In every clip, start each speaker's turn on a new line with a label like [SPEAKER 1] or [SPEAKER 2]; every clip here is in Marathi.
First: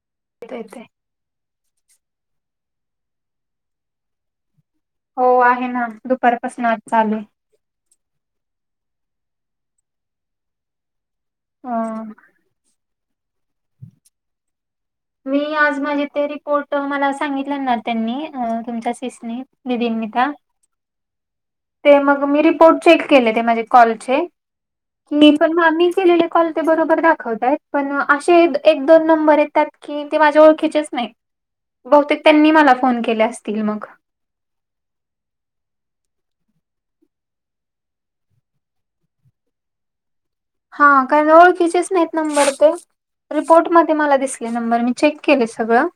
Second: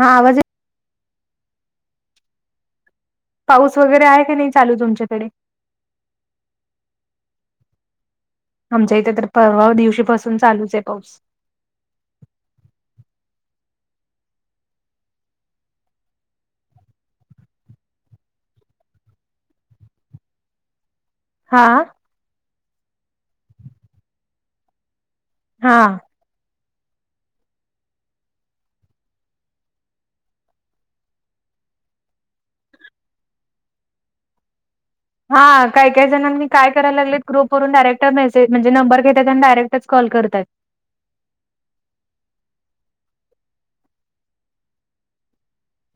[SPEAKER 1] हा आवाज
[SPEAKER 2] येत ते.
[SPEAKER 1] पाऊस वगैरे आहे का नाही चालू तुमच्या?
[SPEAKER 2] हो आहे ना दुपारपासून आज चालेू.
[SPEAKER 1] आमच्या इथे तर, परवा दिवशी पासून चालूच आहे पाऊस.
[SPEAKER 2] हा. मी आज माझे ते रिपोर्ट, मला सांगितले ना त्यांनी तुमच्या सिस्नी दीदींनी त्या
[SPEAKER 1] हा.
[SPEAKER 2] ते मग मी रिपोर्ट चेक केले ते माझे कॉल चे. मी पण
[SPEAKER 1] हा
[SPEAKER 2] मी केलेले कॉल ते बरोबर दाखवताय, पण असे एक -दोन नंबर आहेत त्यात की ते माझ्या ओळखीचेच नाही. बहुतेक त्यांनी मला फोन केले असतील मग.
[SPEAKER 1] हा काही- काही जणांनी काय करायला लागलेत, ग्रुपवरून डायरेक्ट मेसेज म्हणजे नंबर घेतात. त्यां आणि डायरेक्टच कॉल करतात.
[SPEAKER 2] हा कारण ओळखीचेच नाहीत नंबर ते रिपोर्टमध्ये मला दिसले नंबर, मी चेक केले सगळं.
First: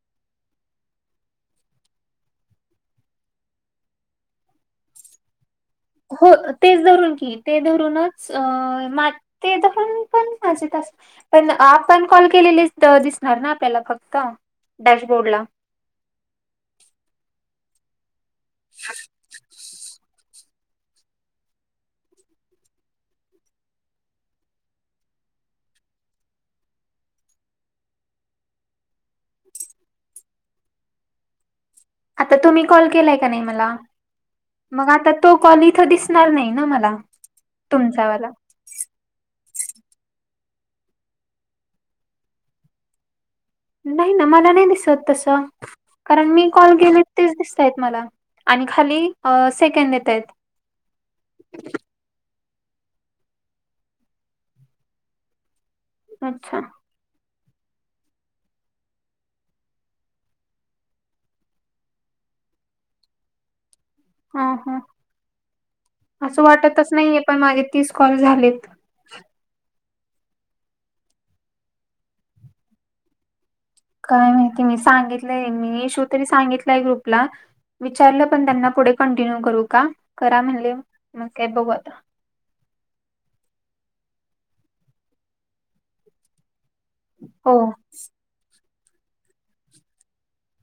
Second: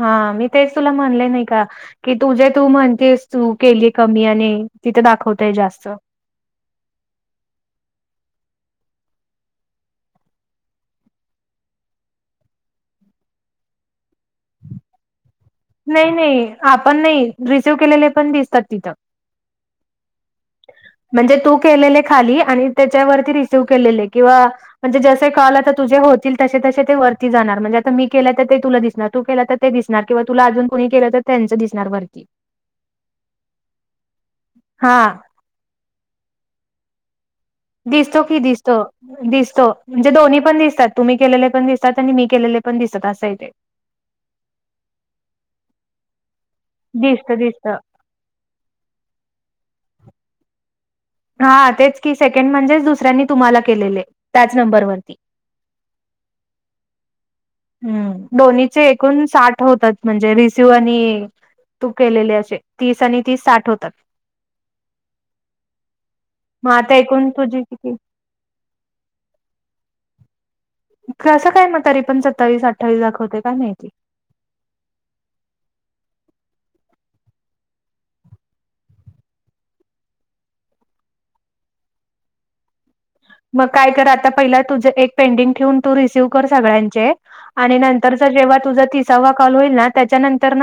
[SPEAKER 1] हा, मी तेच तुला म्हणले नाही का? की तुझे तू म्हणतेस तू केलीय कमी, आणि तिथं दाखवताय जास्त.
[SPEAKER 2] हो तेच धरून की, ते धरूनच मा ते तरून [unintelligible] पण माजेत अस पण आपण कॉल केलेली दिसणार ना त्याला फक्त, डॅशबोर्डला.
[SPEAKER 1] नाही- नाही आपण नाही, रिसिव्ह केलेले पण दिसतात तिथं. म्हणजे तू केलेले खाली आणि त्याच्यावरती रिसिव केलेले किंवा म्हणजे जसे कॉल आता तुझे होतील तसे तसे ते वरती जाणार, म्हणजे आता मी केलं तर ते तुला दिसणार, तू केला तर ते दिसणार किंवा तुला अजून कुणी केलं तर त्यांचं दिसणार वर
[SPEAKER 2] आता तुम्ही कॉल केलाय का नाही मला, मग
[SPEAKER 1] हा
[SPEAKER 2] आता तो कॉल इथं दिसणार नाही ना मला.
[SPEAKER 1] दिसतो
[SPEAKER 2] तुमचावाला
[SPEAKER 1] की, दिसतो. दिसतो, म्हणजे दो्ही पण दिसतात, तुम्ही केलेले पण दिसतात, आणि मी केलेले पण दिसत असं आहे ते.
[SPEAKER 2] नाही ना मला नाही दिसत तसं, कारण मी कॉल केले तेच
[SPEAKER 1] दिसत दिसत
[SPEAKER 2] दिसतायेत मला. आणि खाली सेकंद येतायेत.
[SPEAKER 1] हा तेच की, सेकंड म्हणजेच दुसऱ्यांनी तुम्हाला केलेले त्याच नंबरवररती.
[SPEAKER 2] अच्छा!
[SPEAKER 1] हम्, दोन्हीचे एकूण साठ होतात, म्हणजे रिस्यू आणि तू केलेले असे, तीस आणि तीस साठ होतात.
[SPEAKER 2] हा हा, असं
[SPEAKER 1] मग
[SPEAKER 2] वाटतच
[SPEAKER 1] आता
[SPEAKER 2] नाहीय
[SPEAKER 1] एकूण
[SPEAKER 2] पण
[SPEAKER 1] तुझी
[SPEAKER 2] माजे तीस
[SPEAKER 1] किती
[SPEAKER 2] कॉल झालेत.
[SPEAKER 1] कसं काय मग तरी पण सत्तावीस, अठ्ठावीस, दाखवतंय काय माहित?
[SPEAKER 2] काय माहिती मी सांगितलंय मी, इश्यू तरी सांगितलंय ग्रुपला. विचारलं पण त्यांना पुढे कंटिन्यू करू का? करा म्हणले, मग काय बघू आता.
[SPEAKER 1] मग काय कर आता पहिला तुझ एक पेंडिंग ठेवून, तू रिसीव्ह कर सगळ्यांचे
[SPEAKER 2] हो
[SPEAKER 1] आणि नंतर जेव्हा तुझा तिसावा कॉल होईल ना, त्याच्यानंतरन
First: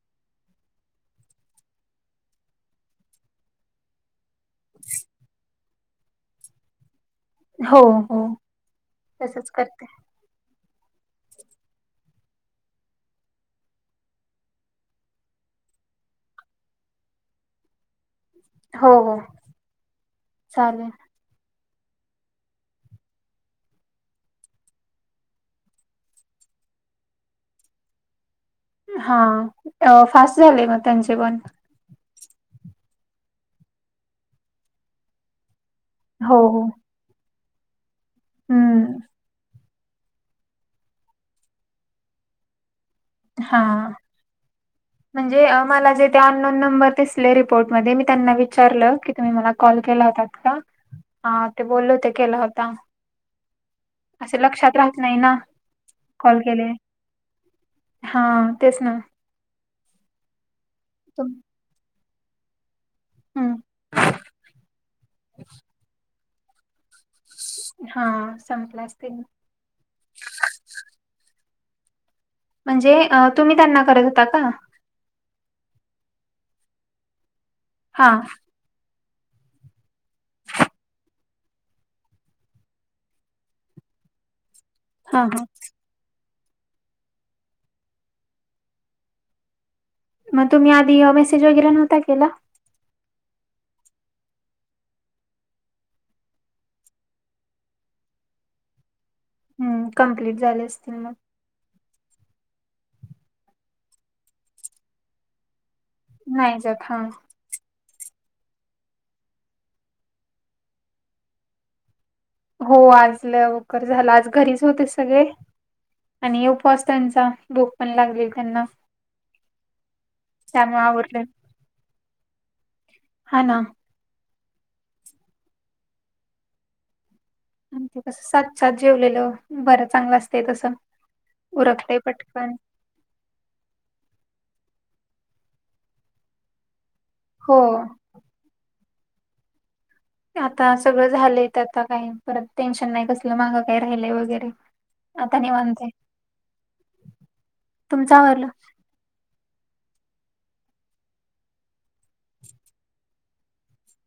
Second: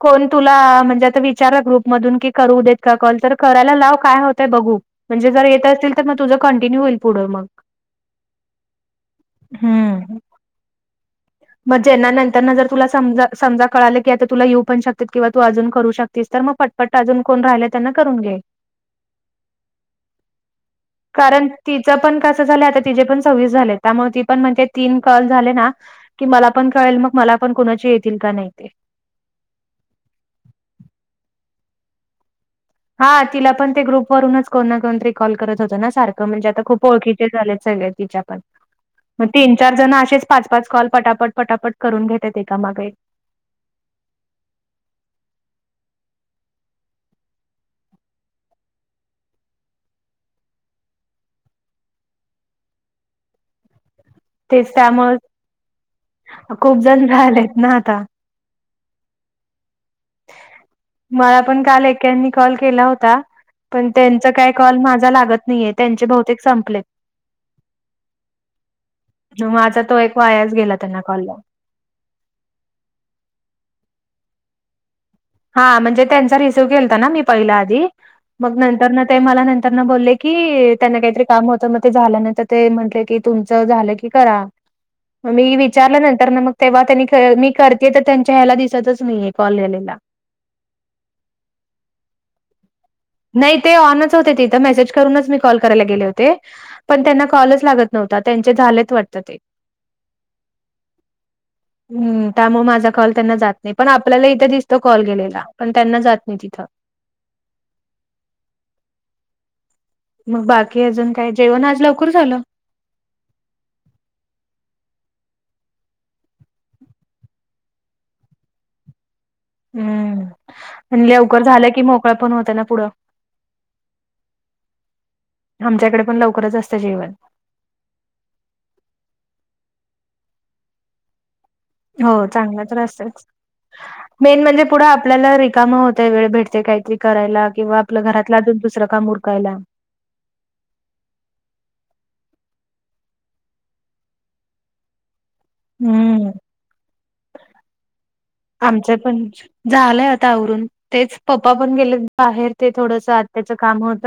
[SPEAKER 1] कोण तुला म्हणजे आता विचारा ग्रुपमधून की करू देत का कॉल, तर करायला लाव काय होत तर बघू म्हणजे जर येत असतील तर मग तुझं कंटिन्यू होईल पुढं मग.
[SPEAKER 2] हो हो, तसंच करते.
[SPEAKER 1] हम्म. मग ज्यांना नंतरन जर तुला समजा -समजा कळालं, की आता तुला येऊ पण शकतेत किंवा तू अजून करू शकतेस तर मग पट पट अजून कोण राहिलंय त्यांना करून घे.
[SPEAKER 2] हो हो, चालेल.
[SPEAKER 1] कारण तिचं पण कसं झालंय आता तिचेे पण सव्वीस झाले. त्यामुळे ती पण म्हणते तीन कॉल झाले ना की मला पण कळेल मग, मला पण कोणाचे येतील का नाही ते.
[SPEAKER 2] हां, फास्ट झाले मग त्यांचे पण.
[SPEAKER 1] हां तिला पण ते ग्रुपवरूनच कोण ना कोणतरी कॉल करत होतं ना सारखं
[SPEAKER 2] हो
[SPEAKER 1] म्हणजे आता
[SPEAKER 2] हो
[SPEAKER 1] खूप ओळखी चे झालेत सगळे तिच्या पण,
[SPEAKER 2] हम्म
[SPEAKER 1] मग तीन चार जण असेच पाच पाच कॉल, पटापट पटापट, करून घेत्यांत एकामागे एक.
[SPEAKER 2] हां!
[SPEAKER 1] [inaudible]
[SPEAKER 2] म्हणजे मला जे ते अननोन नंबर दिसले रिपोर्टमध्ये, मी त्यांना विचारलं की तुम्ही मला कॉल केला होता का हां ते बोलले होते, केला होता. असे
[SPEAKER 1] तेच
[SPEAKER 2] लक्षात राहत नाही, ना कॉल केले.
[SPEAKER 1] गंज झालेत ना आता.
[SPEAKER 2] हां तेच ना.
[SPEAKER 1] मला पण काल एक्यांनी कॉल केला हो ता
[SPEAKER 2] हम्म
[SPEAKER 1] पण त्यांचा काय कॉल माझा लागत नाहीये, त्यांचे बहुतेक संपलेत.
[SPEAKER 2] हां संपले असतील.
[SPEAKER 1] माझा तो एक वायाच गेला, त्यांना कॉल लावून.
[SPEAKER 2] म्हणजे अ तुम्ही त्यांना करत होता का?
[SPEAKER 1] हां म्हणजे त्यांचा रिसीव केलता ना मी पहिलां आधी,
[SPEAKER 2] हा
[SPEAKER 1] मग नंतरन ते मला नंतरन बोलले की त्यांना काहीतरी काम होतं, म ते झाल्यानंतर ते म्हटले की तुमचं झालं - करा
[SPEAKER 2] हा हा
[SPEAKER 1] म मी वि चारल्या नंतर न मग तेव्हा त्यांनी क मी करतेय, तर त्यांच्या ह्याला दिसतच नाहीये, कॉल येलेला.
[SPEAKER 2] म तुम्ही आधी मेसेज वगैरे नव्हता केला?
[SPEAKER 1] नाही ते ऑनच होते तिथं, मेसेज करूनच मी कॉल करायला गेले होते. पण त्यांना कॉलच लागत नव्हता, त्यांचे झालेच वाटतं ते.
[SPEAKER 2] हूं कंप्लीट झाले असतील म.
[SPEAKER 1] हूं त्यामुळे माझा कॉल त्यांना जात नाही, पण आपल्याला इथं दिसतं कॉल गेलेला, पण त्यांना जात नाही तिथं.
[SPEAKER 2] हां!
[SPEAKER 1] म बाकी अजून काय, जेवण आज लवकर झालं?
[SPEAKER 2] हो आज लवकर झालं, आज घरीच होते सगळे. आणि हे उपवास त्यांचा, भूक पण लागलेली त्यांना.
[SPEAKER 1] हूं
[SPEAKER 2] त्यामुळे
[SPEAKER 1] आणि
[SPEAKER 2] आवरले
[SPEAKER 1] लेवकर झालं की मोकळं पण होतं ना पुढं.
[SPEAKER 2] हा ना
[SPEAKER 1] आमच्याकडे पण लवकरच असतं जेवण.
[SPEAKER 2] आणि ते कस सात सात जेवलेलं, बरं चांगला असतेय तसं. उरकतय
[SPEAKER 1] हो
[SPEAKER 2] पटकन
[SPEAKER 1] चांगलं तर असतच. मेन म्हणजे पुढं आपल्याला रिकाम होतय, वेळ भेटतय काहीतरी करायला,
[SPEAKER 2] हो
[SPEAKER 1] किंवा आपल घरात लादून दुसरं काम उरकायला.
[SPEAKER 2] नहीं आता सगळं झालंय, त आता काही परत टेन्शन नाही, कसलं मागं काय राहिलंय वगैरे. आता निवांत आहे,
[SPEAKER 1] हम्म
[SPEAKER 2] तुमच आवरल.
[SPEAKER 1] आमच पणनच. झालंय आता आवरून, तेच पप्पा पण गेलेत बाहेर ते थोडस आत्याचं काम होत.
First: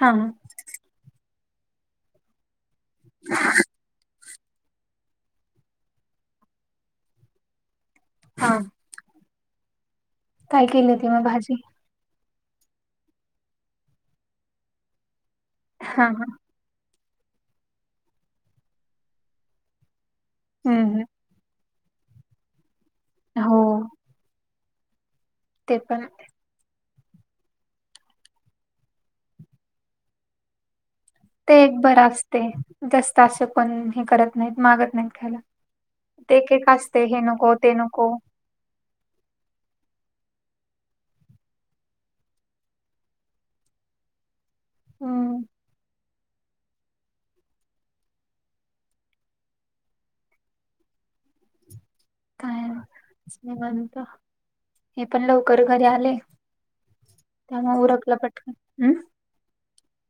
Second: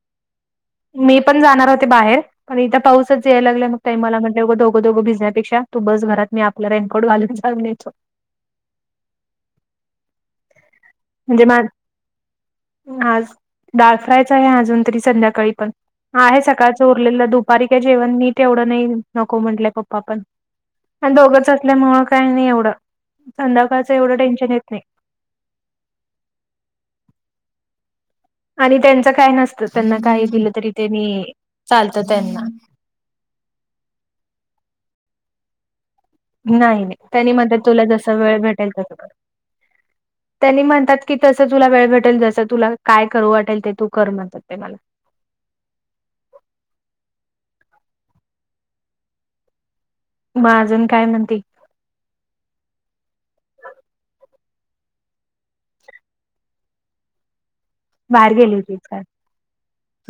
[SPEAKER 2] हां!
[SPEAKER 1] मी पण जाणार होते बाहेर, पण इथं पाऊसच यायला लागलांय मग ताई मला म्हण [unintelligible] दोघं दोघं भिजण्यापेक्षा, तू बस घरात मी आपलं रेनकोट घालून जाऊन येतो.
[SPEAKER 2] हां! काय केली होती म
[SPEAKER 1] म्हणजे
[SPEAKER 2] भाजी?
[SPEAKER 1] माझ आज दाळ फ्रायच आहे अजून तरी संध्याकाळी पण
[SPEAKER 2] हा हा
[SPEAKER 1] आहे सकाळ च उरलेलं दुपारी काय जेवण नीट येवढं नाही, नको म्हटले पप्पा पण
[SPEAKER 2] हम्म हम्म.
[SPEAKER 1] आणि दोघच आसंल्यामुळ काही नाही एवढं,
[SPEAKER 2] हो
[SPEAKER 1] संध्याकाळचं एवढं टेन्शन येत नही.
[SPEAKER 2] ते पण!
[SPEAKER 1] आणि त्यांचं काय नसतं त्यांना काही दिलं तरी त्यांनी
[SPEAKER 2] ते एक
[SPEAKER 1] चालतं
[SPEAKER 2] बरं असते
[SPEAKER 1] त्यांना
[SPEAKER 2] जास्त असं कोण हे करत नाहीत मागत नाहीत ख्यायला
[SPEAKER 1] नाही नाही त्यांनी मणत तुला
[SPEAKER 2] नको
[SPEAKER 1] जसा वेळ भेटेल तसं कर त्यांनी म्हणतात की तसं तुला वेळ भेटेल जसं तुला काय करू वाटेल ते तू कर म्हणतात ते मला
[SPEAKER 2] हम्
[SPEAKER 1] मग अजून काय म्हणती
[SPEAKER 2] काय नाही निवांत हे पण लवकर घरी आले काम उरक
[SPEAKER 1] बाहेर गेली होतीस काय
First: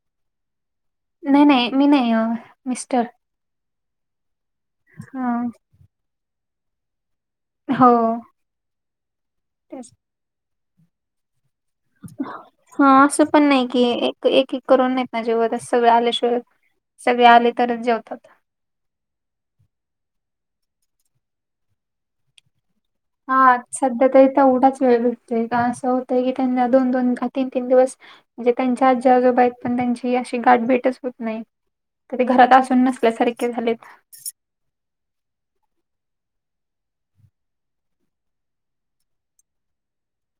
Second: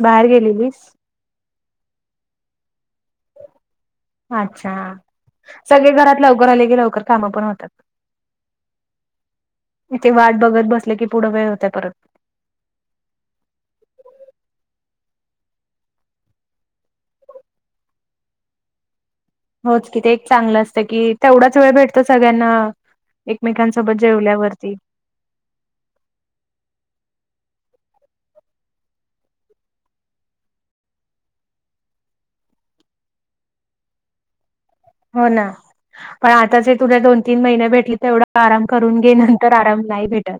[SPEAKER 1] बाहेर गेलेलीस
[SPEAKER 2] नाही नाही मी नाही ओ मिस्टर
[SPEAKER 1] अच्छा
[SPEAKER 2] ह
[SPEAKER 1] सगळे घरात लवकर आले की लवकर काम पण होत
[SPEAKER 2] हो तेच
[SPEAKER 1] ते वाट बघत बसले की पुढ वेळ होत्या परत
[SPEAKER 2] हा असं पण नाही कि एक एक करून नाहीत ना जेवत सगळं आल्याशिवाय सगळे आले तरच जेवतात
[SPEAKER 1] होच कि ते एक चांगलं असतं कि तेवढाच वेळ भेटतो सगळ्यांना
[SPEAKER 2] हा
[SPEAKER 1] एकमेकांसोबत
[SPEAKER 2] सध्या तरी
[SPEAKER 1] जेवल्यावरती
[SPEAKER 2] तेवढाच वेळ भटतोय का असं होतंय की त्यांना दोन दोन का तीन तीन दिवस म्हणजे त्यांच्या आजी आजोबा आहेत पण त्यांची अशी गाठभेटच होत नाही ते घरात असून नसल्यासारखे झालेत
[SPEAKER 1] हो ना पण आता जे तुला दोन तीन महिन भेटले तेवढं आराम करून घे नंतर आराम नाही भेटत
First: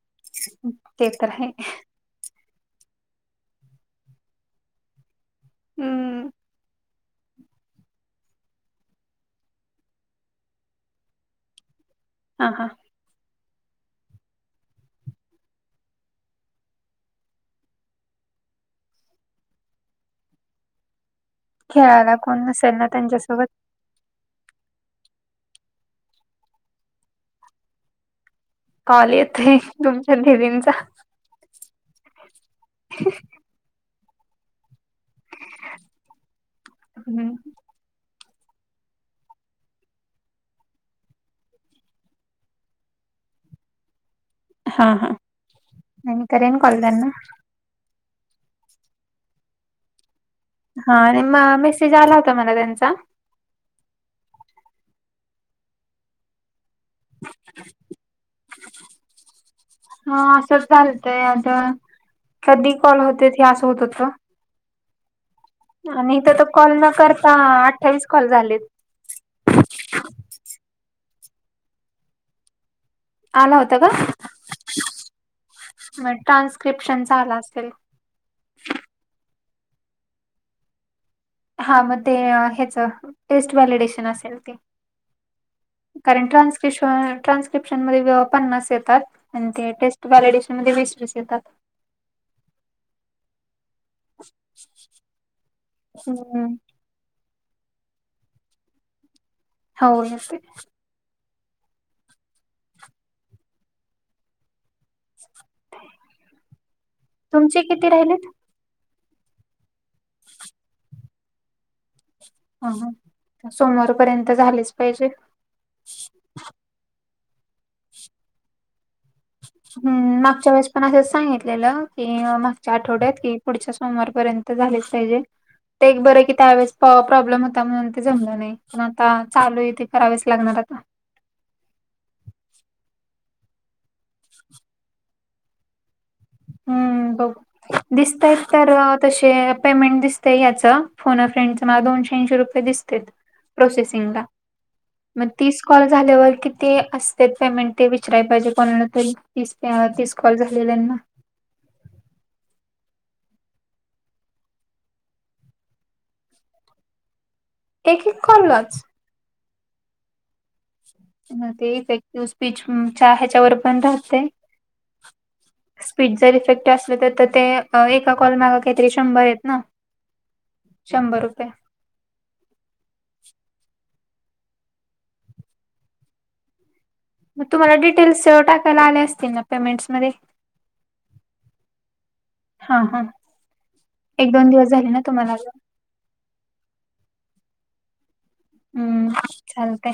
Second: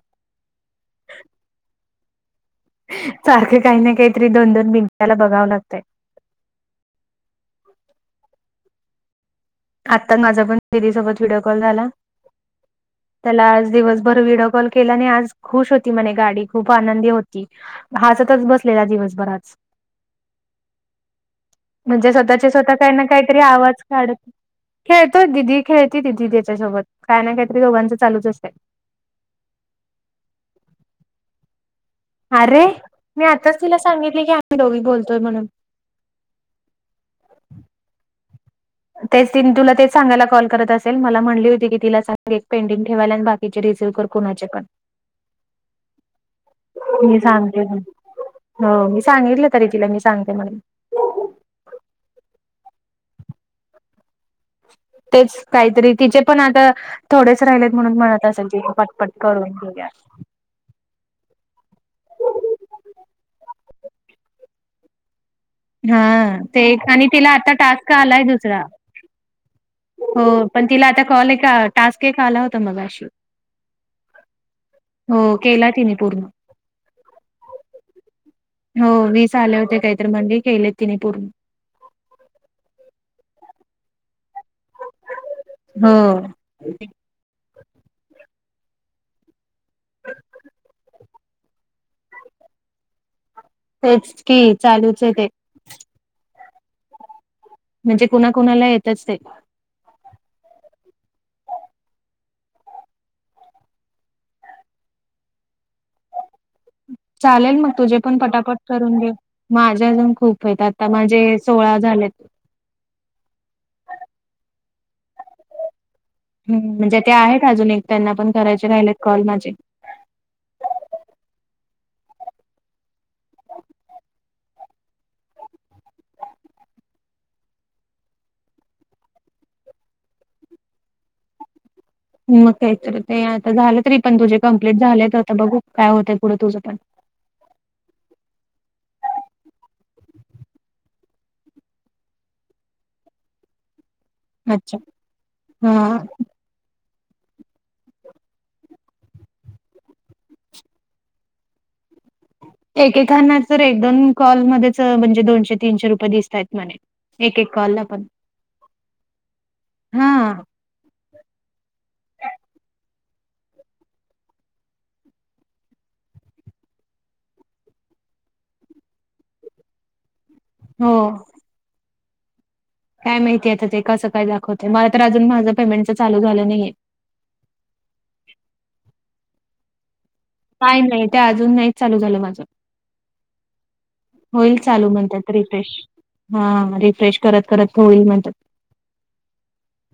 [SPEAKER 2] ते तर आहे
[SPEAKER 1] सारखं काही ना काहीतरी दोन दोन मिनिटाला बघावं लागतंय
[SPEAKER 2] हम्म
[SPEAKER 1] आत्ता माझा पण तेरी सोबत व्हिडिओ कॉल झाला
[SPEAKER 2] हा हा
[SPEAKER 1] त्याला आज दिवसभर व्हिडिओ कॉल केलाने आज खुश होती म्हणे गाडी खूप आनंदी होती हासतच बसलेला दिवसभर आज म्हणजे
[SPEAKER 2] खेळायला कोण
[SPEAKER 1] स्वतःच्या स्वतः
[SPEAKER 2] नसेल
[SPEAKER 1] काही ना काहीतरी
[SPEAKER 2] त्यांच्यासोबत
[SPEAKER 1] आवाज काढत खेळतोय दिदी खेळती ती दिदी त्याच्यासोबत काय ना काही तरी दोघांचं चालूच असते
[SPEAKER 2] कॉल येत तुमच्या दीदींचा
[SPEAKER 1] अरे मी आताच तिला सांगितली की आम्ही दोघी बोलतोय म्हणून
[SPEAKER 2] हम्म
[SPEAKER 1] तेच तिनं तुला ते सांगायला कॉल करत असेल मला म्हटली होती की तिला एक पेंटिंग ठेवायला आणि बाकीचे रिसी व कर कोणाचे पण
[SPEAKER 2] हा हा आणि करेन कॉल त्यांना
[SPEAKER 1] मी सांग हो मी सांगितललं तरी तिला मी सांगते म्हणून
[SPEAKER 2] हा आणि म मेसेज आला होता मला त्यांचा
[SPEAKER 1] तेच काहीतरी तिचे पण आता थोडेच राहिलेत म्हणून म्हणत असेल की पटपट करून घेऊया
[SPEAKER 2] हा असच झाल काय आता कधी पण होते हे असं होतत का
[SPEAKER 1] हा
[SPEAKER 2] इथं तर
[SPEAKER 1] ते
[SPEAKER 2] कॉल न
[SPEAKER 1] आणि तिला
[SPEAKER 2] करता
[SPEAKER 1] आता टास्क
[SPEAKER 2] अठ्ठावीस
[SPEAKER 1] आलाय
[SPEAKER 2] कॉल
[SPEAKER 1] दुसरा
[SPEAKER 2] झालेत
[SPEAKER 1] हो पण तिला आता कॉल एक टास्क एक आला होता मगशी
[SPEAKER 2] आला होता का
[SPEAKER 1] हो केला तिने
[SPEAKER 2] मग
[SPEAKER 1] पूर्ण
[SPEAKER 2] ट्रान्स्क्रिप्शनचा आला असेल
[SPEAKER 1] हो वीस आले होते काहीतरी म्हणे केले तिने पूर्ण
[SPEAKER 2] हा मग ते ह्याच टेस्ट व्हॅलिडेशन असेल ते
[SPEAKER 1] हो
[SPEAKER 2] कारण ट्रान्सकेशन ट्रान क्रिप्शन मध्ये पन्नास येतात आणि ते टेस्ट व्हॅलिडेशन मध्ये वीस वीस येतात.
[SPEAKER 1] तेच की चालूच आहे. ते
[SPEAKER 2] हम्म
[SPEAKER 1] म्हणजे कुणा कुणाला येतच ते
[SPEAKER 2] हौ [inaudible]
[SPEAKER 1] चालेल
[SPEAKER 2] तुमचे
[SPEAKER 1] मग
[SPEAKER 2] किती
[SPEAKER 1] तुझे पण
[SPEAKER 2] राहिलेत?
[SPEAKER 1] पटापट करून घे. माझे अजून खूप आहेत. आता माझे सोळा झालेत
[SPEAKER 2] हा हा सोमवारपर्यंत झालेच पाहिजेत.
[SPEAKER 1] ह म्हणजे ते आहेत अजून एक त्यांना पण करायचे राहिलेत कॉल माझे.
[SPEAKER 2] ह् मागच्या वेळेसपण असंच सांगितलेलं. की मागच्या आठवड्यात कि पुढच्या सोमवारपर्यंत. झालेच पाहिजे ते एक बरं की त्यावेेळेस प्रॉब्लेम होता. म्हणून ते जमलं नाही. पण आता चालू ये ते करावेच लागणार आता.
[SPEAKER 1] मग काय तर ते आता झालं तरी पण तुझे कंप्लीट झालेत आता बघू काय होत.
[SPEAKER 2] हम्म बघू दिसतय तर तसे पेमेंट दिसतय याचं फोन फ्रेंडच मला दोनशे ऐंशी रुपये. पे दिसतेत प्रोसेसिंगला
[SPEAKER 1] अच्छा
[SPEAKER 2] मग तीस
[SPEAKER 1] हा
[SPEAKER 2] कॉल झाल्यावर किती असं. तेच पेमेंट ते विचारय पाहिजे कोणाला तरी तीस प तीस कॉल झालेल्यांना.
[SPEAKER 1] एकेकांना तर एक दोन कॉलमध्येच म्हणजे दोनशे तीनशे रुपये दिसतायत म्हणे एक एक कॉल ला पण
[SPEAKER 2] एक एक कॉललाच
[SPEAKER 1] हा
[SPEAKER 2] मग ते इफेक्टिव्ह स्पीच च ह्याच्यावर पण राहते. स्पीड जर इफेक्ट असले तर तर ते एका कॉल मागा काहीतरी शंभर आहेत. ना
[SPEAKER 1] [inaudible]
[SPEAKER 2] शंभर रुपये
[SPEAKER 1] काय माहिती अता ते कसं काय दाखवतेय मला तर अजून माझं पेमेंटच चालू झालं नाहीये.
[SPEAKER 2] मग तुम्हाला डिटेल्स सेव्ह टाकायला आले असतील. ना पेमेंटस मध्ये
[SPEAKER 1] काय नाही ते अजून नाहीच चालू झालं माझं.
[SPEAKER 2] हा हा. एक दोन
[SPEAKER 1] होईल
[SPEAKER 2] दिवस
[SPEAKER 1] चालू
[SPEAKER 2] झाले ना
[SPEAKER 1] म्हणतात
[SPEAKER 2] तुम्हाला
[SPEAKER 1] रितेश. हा रिफ्रेश करत करत होईल म्हणतात.
[SPEAKER 2] हम्म चालतय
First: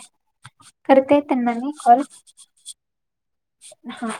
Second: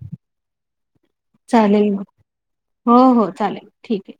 [SPEAKER 2] करते त्यांना मी
[SPEAKER 1] चालेल
[SPEAKER 2] कॉल
[SPEAKER 1] मग हो हो चालेल ठीक
[SPEAKER 2] हा
[SPEAKER 1] आहे.